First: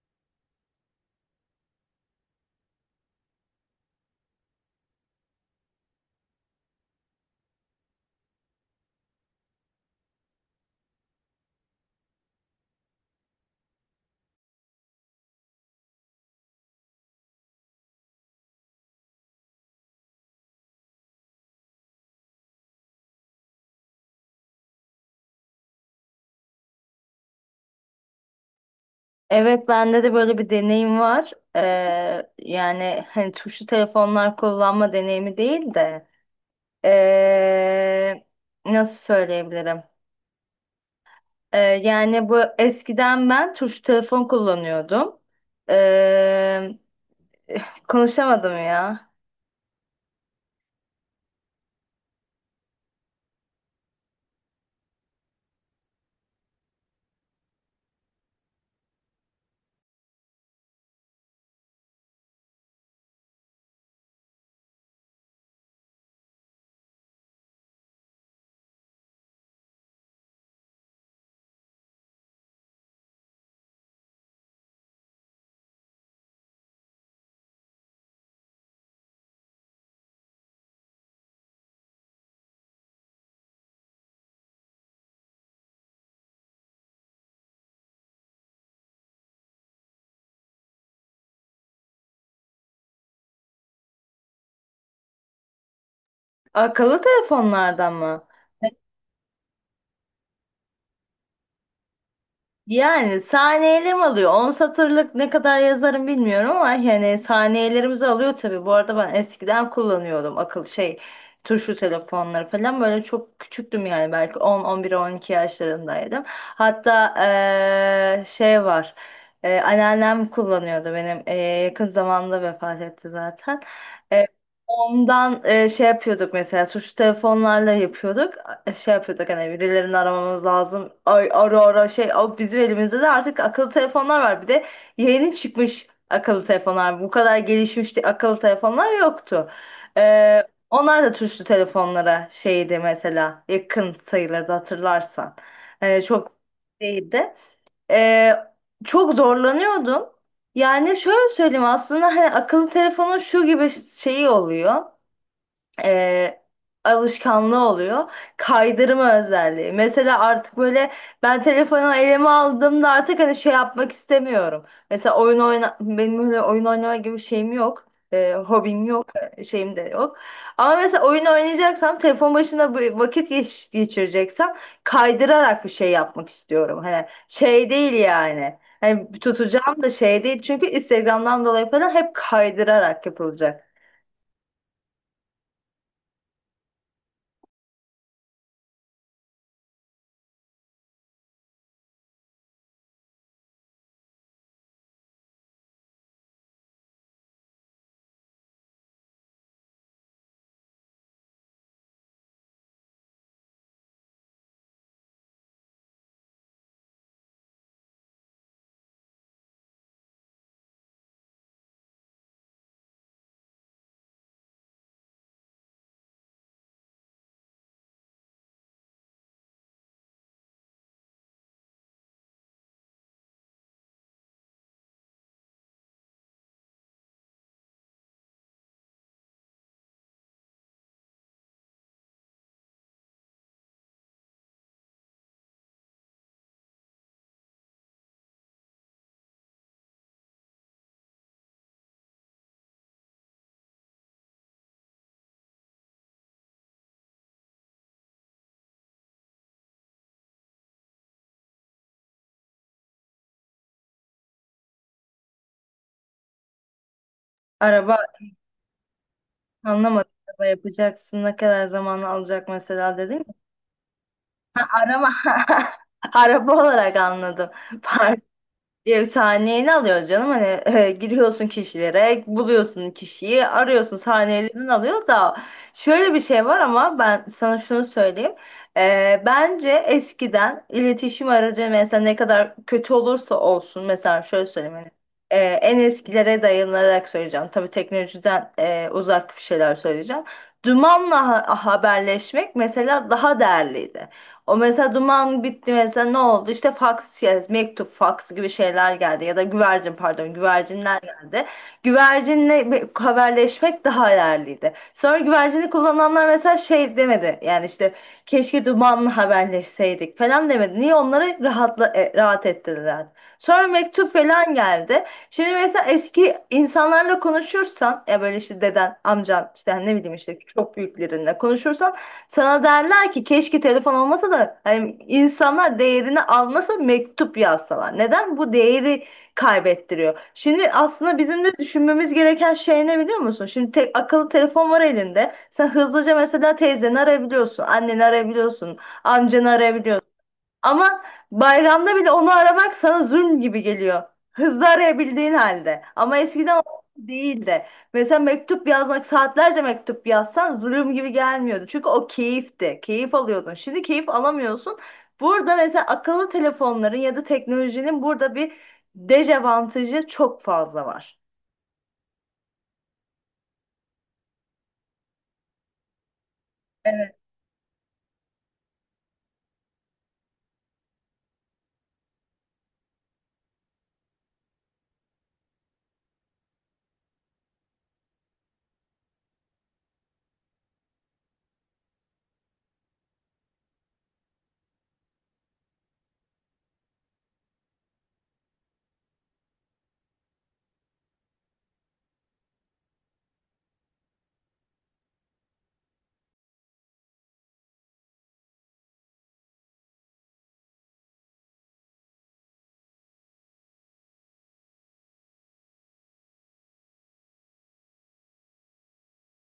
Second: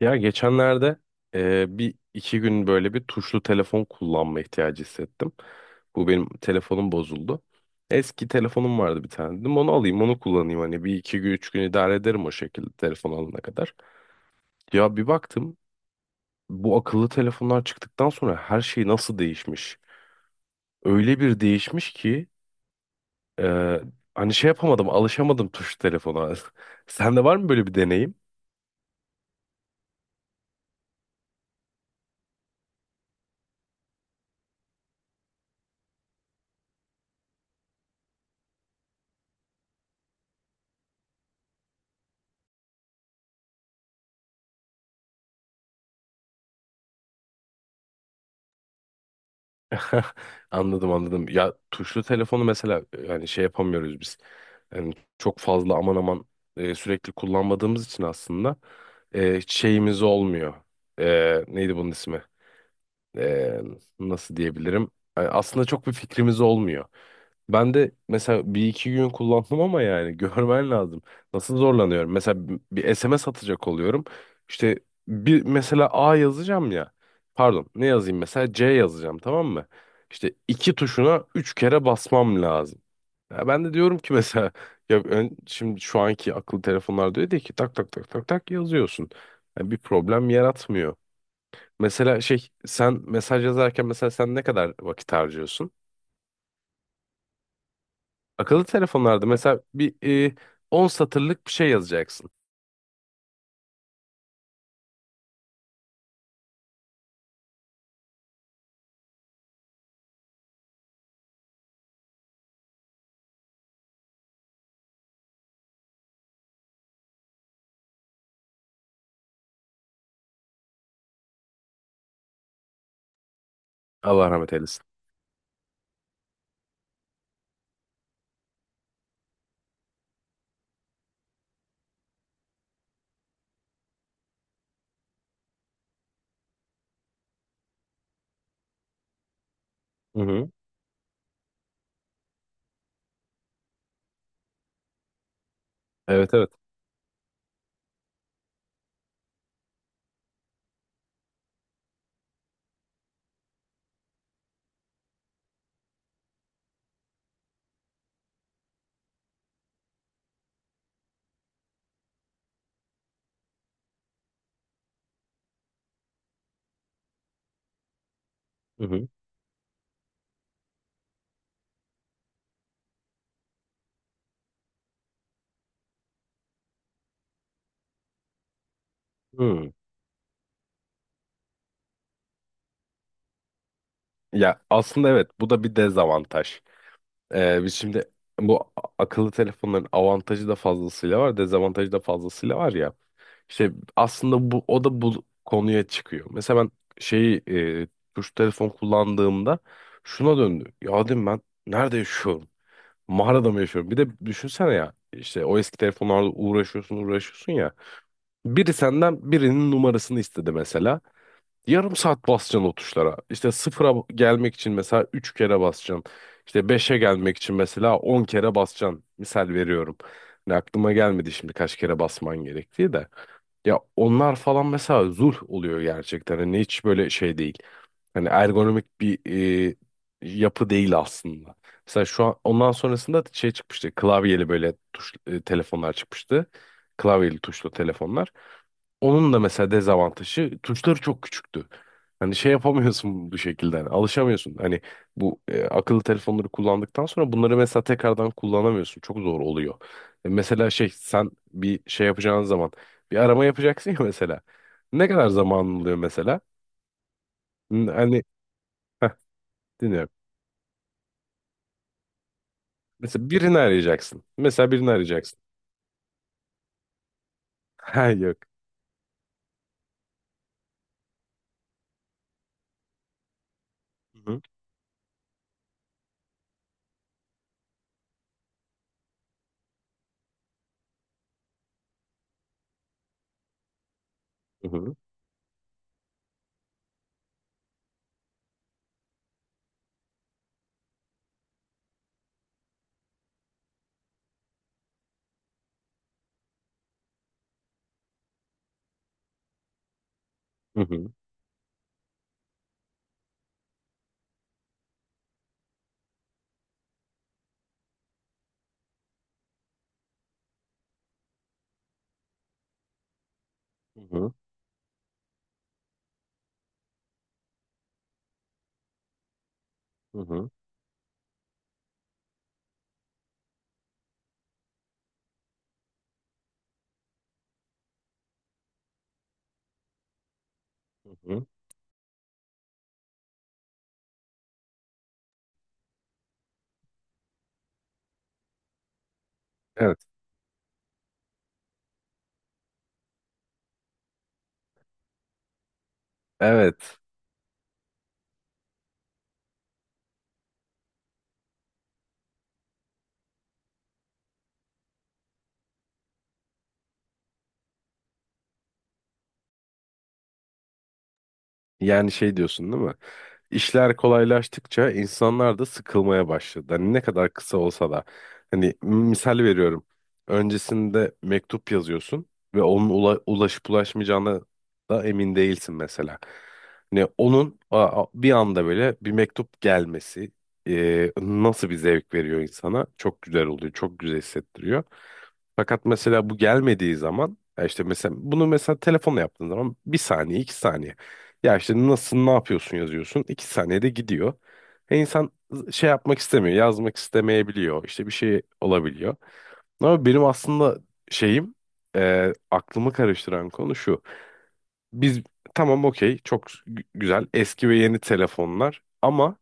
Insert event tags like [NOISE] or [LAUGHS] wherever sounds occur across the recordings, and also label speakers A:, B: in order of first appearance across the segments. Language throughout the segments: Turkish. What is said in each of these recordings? A: Ya geçenlerde bir iki gün böyle bir tuşlu telefon kullanma ihtiyacı hissettim. Bu benim telefonum bozuldu. Eski telefonum vardı bir tane. Dedim onu alayım onu kullanayım hani bir iki gün üç gün idare ederim o şekilde telefon alana kadar. Ya bir baktım bu akıllı telefonlar çıktıktan sonra her şey nasıl değişmiş. Öyle bir değişmiş ki e, hani şey yapamadım alışamadım tuşlu telefona. [LAUGHS] Sende var mı böyle bir deneyim?
B: Evet bende de böyle bir deneyim var. Yani hani tuşlu telefonlar kullanma deneyimi değil de ee, nasıl söyleyebilirim? Yani bu eskiden ben tuşlu telefon kullanıyordum. Ee, [SIGHS] [LAUGHS] Konuşamadım ya.
A: [LAUGHS] Anladım anladım. Ya tuşlu telefonu mesela yani şey yapamıyoruz biz. Yani çok fazla aman aman sürekli kullanmadığımız için aslında hiç şeyimiz olmuyor. E, neydi bunun ismi? e, Nasıl diyebilirim? Yani aslında çok bir fikrimiz olmuyor. Ben de mesela bir iki gün kullandım ama yani [LAUGHS] görmen lazım. Nasıl zorlanıyorum. Mesela bir SMS atacak oluyorum. İşte bir mesela A yazacağım ya. Pardon ne yazayım mesela C yazacağım tamam mı? İşte iki tuşuna üç kere basmam lazım. Ya ben de diyorum ki mesela [LAUGHS] ya şimdi şu anki akıllı telefonlar diyor diye ki tak tak tak tak tak yazıyorsun. Yani bir problem yaratmıyor. Mesela şey sen mesaj yazarken mesela sen ne kadar vakit harcıyorsun?
B: Akıllı telefonlardan mı?
A: Akıllı telefonlarda mesela bir e, 10 satırlık bir şey yazacaksın.
B: Yani saniyelerim alıyor. 10 satırlık ne kadar yazarım bilmiyorum ama yani saniyelerimizi alıyor tabii. Bu arada ben eskiden kullanıyordum şey tuşlu telefonları falan böyle çok küçüktüm yani belki 10, 11, 12 yaşlarındaydım. Hatta şey var anneannem kullanıyordu benim yakın zamanda vefat etti zaten.
A: Allah rahmet eylesin.
B: Ondan şey yapıyorduk mesela tuşlu telefonlarla yapıyorduk. Şey yapıyorduk hani birilerini aramamız lazım. Ay ara ara şey o bizim elimizde de artık akıllı telefonlar var. Bir de yeni çıkmış akıllı telefonlar. Bu kadar akıllı telefonlar yoktu.
A: Hı
B: E,
A: hı.
B: Onlar da tuşlu telefonlara şeydi mesela yakın sayılırdı hatırlarsan. Çok
A: Evet evet.
B: değildi. E, Çok zorlanıyordum. Yani şöyle söyleyeyim aslında hani akıllı telefonun şu gibi şeyi oluyor, e, alışkanlığı oluyor. Kaydırma özelliği. Mesela artık böyle ben telefonu elime aldığımda artık hani şey yapmak istemiyorum. Mesela oyun oyna benim öyle oyun oynama gibi bir şeyim yok. Hobim
A: Hı
B: yok,
A: hı.
B: şeyim de yok. Ama mesela oyun oynayacaksam, telefon başında geçireceksem kaydırarak bir şey yapmak istiyorum. Hani şey değil yani. Hani
A: Hı.
B: tutacağım da şey değil çünkü Instagram'dan dolayı falan hep kaydırarak yapılacak.
A: Ya aslında evet bu da bir dezavantaj. Biz şimdi bu akıllı telefonların avantajı da fazlasıyla var, dezavantajı da fazlasıyla var ya. İşte aslında bu o da bu konuya çıkıyor. Mesela ben şeyi e, tuş telefon kullandığımda şuna döndü. Ya dedim ben nerede yaşıyorum? Mağarada mı yaşıyorum? Bir de düşünsene ya işte o eski telefonlarla uğraşıyorsun ya. Biri senden birinin numarasını istedi mesela. Yarım saat basacaksın o tuşlara. İşte sıfıra gelmek için mesela 3 kere basacaksın. İşte beşe gelmek için mesela 10 kere basacaksın. Misal veriyorum. Yani aklıma gelmedi şimdi kaç kere basman gerektiği de. Ya onlar falan mesela zul oluyor gerçekten. Hani hiç böyle şey değil. Hani ergonomik bir e, yapı değil aslında. Mesela şu an ondan sonrasında şey çıkmıştı. Klavyeli böyle tuş telefonlar çıkmıştı. Klavyeli tuşlu telefonlar. Onun da mesela dezavantajı tuşları çok küçüktü. Hani şey yapamıyorsun bu şekilde. Hani alışamıyorsun. Hani bu akıllı telefonları kullandıktan sonra bunları mesela tekrardan kullanamıyorsun. Çok zor oluyor. E, mesela şey sen bir şey yapacağın zaman bir arama yapacaksın ya [LAUGHS] mesela. Ne kadar zaman oluyor mesela?
B: Araba.
A: Hani heh,
B: Anlamadım.
A: dinliyorum.
B: Araba yapacaksın. Ne kadar zaman alacak mesela dedin.
A: Mesela birini arayacaksın. Mesela birini
B: Araba.
A: arayacaksın.
B: [LAUGHS] Araba olarak anladım. [LAUGHS]
A: [LAUGHS] Ha
B: Pardon.
A: yok.
B: Bir sahneyini alıyor canım hani [LAUGHS] giriyorsun kişilere buluyorsun kişiyi arıyorsun
A: Hı hı.
B: sahnelerini alıyor da şöyle bir şey var ama ben sana şunu söyleyeyim. Bence eskiden iletişim aracı mesela ne kadar kötü olursa olsun mesela şöyle
A: Hı
B: söyleyeyim hani,
A: hı.
B: en eskilere dayanarak söyleyeceğim tabii teknolojiden uzak bir şeyler söyleyeceğim, dumanla haberleşmek mesela daha değerliydi. O mesela duman bitti mesela ne oldu? İşte fax, yani mektup, fax gibi şeyler geldi ya da güvercin pardon
A: Hı
B: güvercinler
A: hı.
B: geldi. Güvercinle bir haberleşmek daha değerliydi. Sonra güvercini kullananlar mesela şey demedi. Yani işte keşke dumanla haberleşseydik falan demedi. Niye onları rahatla, rahat ettirdiler. Sonra
A: Hı
B: mektup
A: hı.
B: falan geldi. Şimdi mesela eski insanlarla konuşursan ya böyle işte deden, amcan işte hani ne bileyim
A: Hı
B: işte
A: hı.
B: çok büyüklerinle konuşursan sana derler ki keşke telefon olmasa da hani insanlar değerini anlasa mektup yazsalar. Neden bu değeri kaybettiriyor? Şimdi
A: Hı
B: aslında bizim
A: hı.
B: de düşünmemiz gereken şey ne biliyor musun? Şimdi tek akıllı telefon var elinde. Sen hızlıca mesela teyzeni arayabiliyorsun, anneni arayabiliyorsun, amcanı
A: Evet.
B: arayabiliyorsun. Ama bayramda bile onu aramak sana zulm gibi geliyor. Hızlı arayabildiğin halde. Ama eskiden o
A: Evet.
B: değildi. Mesela mektup yazmak, saatlerce mektup yazsan zulüm gibi gelmiyordu. Çünkü o keyifti. Keyif alıyordun. Şimdi keyif alamıyorsun. Burada mesela akıllı telefonların ya da teknolojinin burada bir dezavantajı çok fazla var.
A: Yani şey diyorsun değil mi? İşler kolaylaştıkça insanlar da sıkılmaya başladı. Hani ne kadar kısa olsa da. Hani misal veriyorum. Öncesinde mektup yazıyorsun ve onun ulaşıp ulaşmayacağına da emin değilsin mesela. Hani onun bir anda böyle bir mektup gelmesi nasıl bir zevk veriyor insana? Çok güzel oluyor, çok güzel hissettiriyor. Fakat mesela bu gelmediği zaman ya işte mesela bunu mesela telefonla yaptığın zaman bir saniye, iki saniye. Ya işte nasılsın, ne yapıyorsun yazıyorsun. İki saniyede gidiyor. E insan şey yapmak istemiyor, yazmak istemeyebiliyor. İşte bir şey olabiliyor. Ama benim aslında şeyim, aklımı karıştıran konu şu. Biz tamam okey, çok güzel eski ve yeni telefonlar ama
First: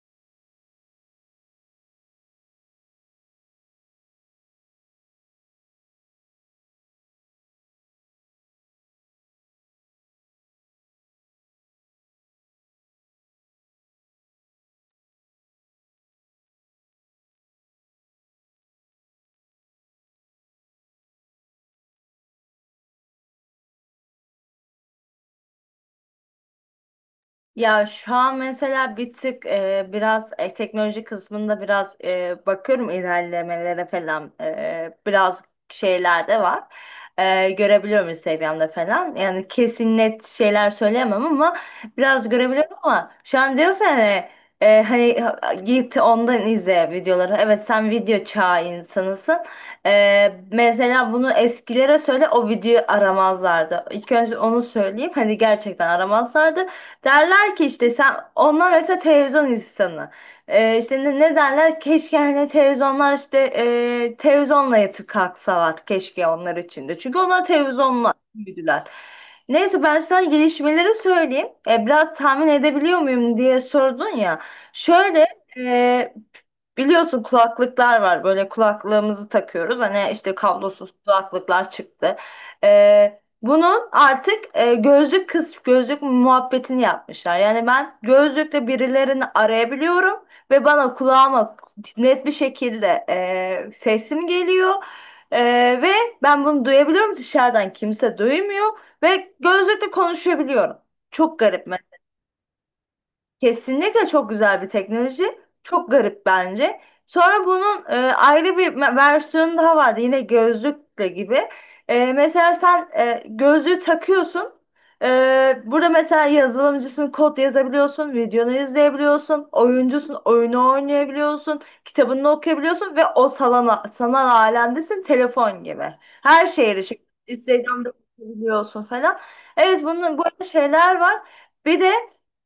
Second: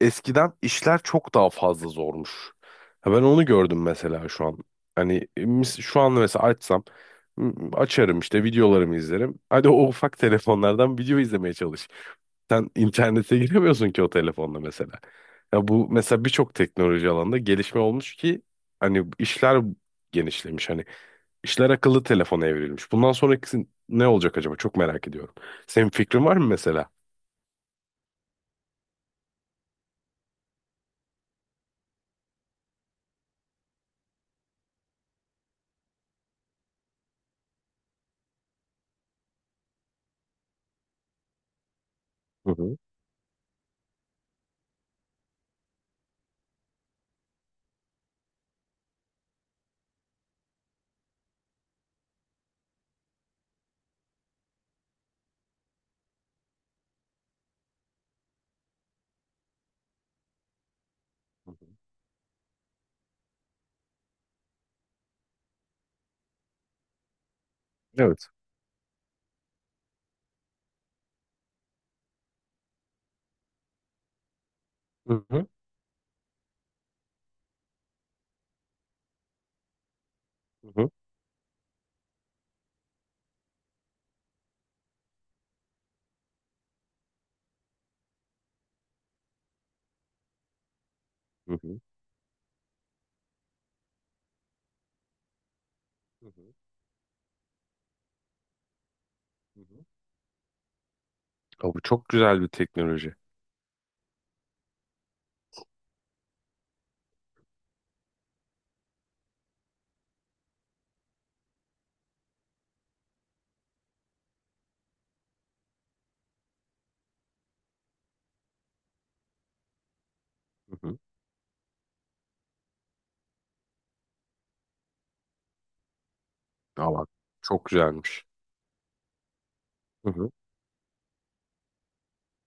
A: eskiden işler çok daha fazla zormuş. Ha, ben onu gördüm mesela şu an. Hani şu an mesela açsam açarım işte videolarımı izlerim. Hadi o ufak telefonlardan video izlemeye çalış. Sen internete [LAUGHS] giremiyorsun ki o telefonla mesela. Ya bu mesela birçok teknoloji alanında gelişme olmuş ki hani işler genişlemiş. Hani İşler akıllı telefona evrilmiş. Bundan sonrakisi ne olacak acaba? Çok merak ediyorum. Senin fikrin var mı mesela?
B: Ya şu an mesela bir tık biraz teknoloji kısmında biraz bakıyorum ilerlemelere falan. Biraz şeyler de var. Görebiliyorum Instagram'da falan. Yani kesin net şeyler söyleyemem ama biraz
A: Hı
B: görebiliyorum
A: hı.
B: ama şu an diyorsun hani hani git ondan izle videoları. Evet sen video çağı insanısın. Mesela bunu eskilere söyle o videoyu aramazlardı. İlk önce onu söyleyeyim hani gerçekten aramazlardı. Derler ki işte sen onlar mesela televizyon insanı. İşte ne, ne
A: Hı hı.
B: derler? Keşke hani televizyonlar işte televizyonla yatıp kalksalar keşke onlar için de. Çünkü onlar televizyonla
A: Evet.
B: büyüdüler. Neyse ben sana gelişmeleri söyleyeyim. Biraz tahmin edebiliyor muyum diye sordun ya.
A: Hı
B: Şöyle,
A: hı.
B: e, biliyorsun kulaklıklar var böyle kulaklığımızı takıyoruz hani işte
A: Hı hı.
B: kablosuz kulaklıklar çıktı. Bunun artık gözlük kız gözlük muhabbetini yapmışlar. Yani ben gözlükle birilerini arayabiliyorum ve bana
A: Hı
B: kulağıma
A: hı.
B: net bir şekilde sesim geliyor. E, Ve
A: Hı
B: ben
A: hı.
B: bunu duyabiliyorum dışarıdan kimse duymuyor ve
A: Hı hı.
B: gözlükle konuşabiliyorum. Çok garip.
A: Aa, bu çok güzel bir teknoloji.
B: Kesinlikle çok güzel bir teknoloji. Çok garip bence. Sonra bunun versiyonu daha vardı. Yine gözlükle gibi. Mesela sen gözlüğü takıyorsun. E, Burada mesela yazılımcısın, kod yazabiliyorsun, videonu izleyebiliyorsun, oyuncusun, oyunu
A: Hı hı.
B: oynayabiliyorsun, kitabını okuyabiliyorsun ve o salana, sanal alemdesin telefon gibi. Her şeye
A: Aa,
B: erişip
A: bak, çok
B: Instagram'da
A: güzelmiş.
B: bakabiliyorsun falan. Evet
A: Hı
B: bunun
A: hı.
B: böyle şeyler var. Bir de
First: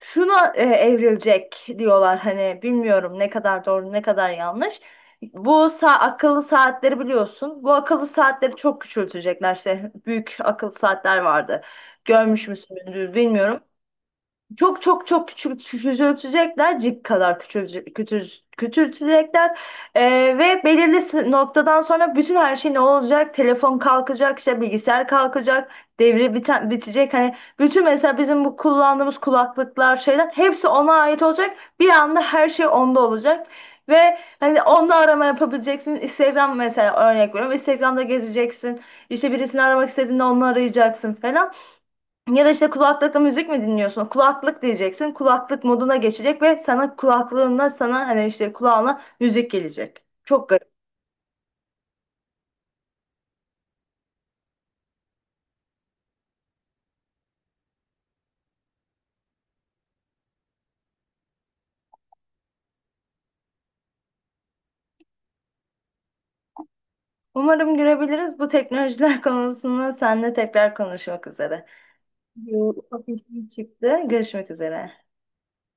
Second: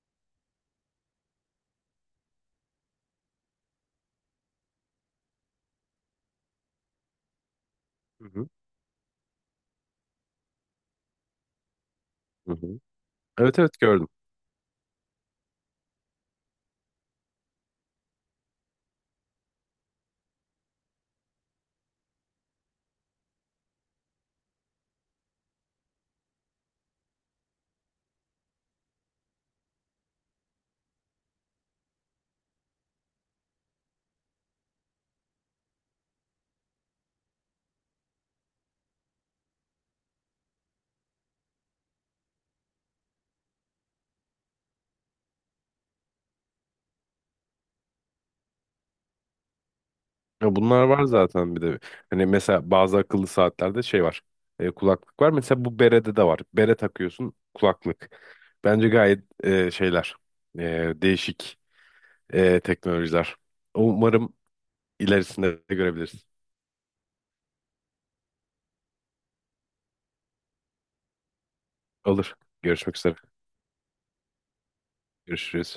B: şuna evrilecek diyorlar hani bilmiyorum ne kadar doğru ne kadar yanlış. Bu akıllı saatleri biliyorsun. Bu akıllı
A: Hı hı.
B: saatleri çok küçültecekler işte büyük akıllı saatler vardı. Görmüş
A: Hı
B: müsün
A: hı. Evet
B: bilmiyorum.
A: evet gördüm.
B: Çok çok çok küçük küçültecekler, cik kadar küçülecek, küçültecekler. Ee, Ve belirli noktadan sonra bütün her şey ne olacak? Telefon kalkacak, işte bilgisayar kalkacak, devre biten, bitecek. Hani bütün mesela bizim bu kullandığımız kulaklıklar, şeyler hepsi ona ait olacak. Bir anda her şey onda olacak. Ve hani onda arama yapabileceksin. Instagram mesela örnek veriyorum. Instagram'da gezeceksin. İşte birisini aramak istediğinde onu arayacaksın falan. Ya da işte kulaklıkla müzik mi dinliyorsun? Kulaklık diyeceksin. Kulaklık moduna geçecek ve sana kulaklığında sana hani işte kulağına müzik gelecek. Çok
A: Ya
B: garip.
A: bunlar var zaten bir de. Hani mesela bazı akıllı saatlerde şey var. Kulaklık var. Mesela bu berede de var. Bere takıyorsun kulaklık. Bence gayet şeyler. Değişik teknolojiler. Umarım ilerisinde de görebiliriz.
B: Umarım görebiliriz. Bu teknolojiler [LAUGHS] konusunda seninle tekrar konuşmak üzere.
A: Olur.
B: Bir
A: Görüşmek
B: ufak
A: üzere.
B: işim çıktı. Görüşmek üzere.
A: Görüşürüz.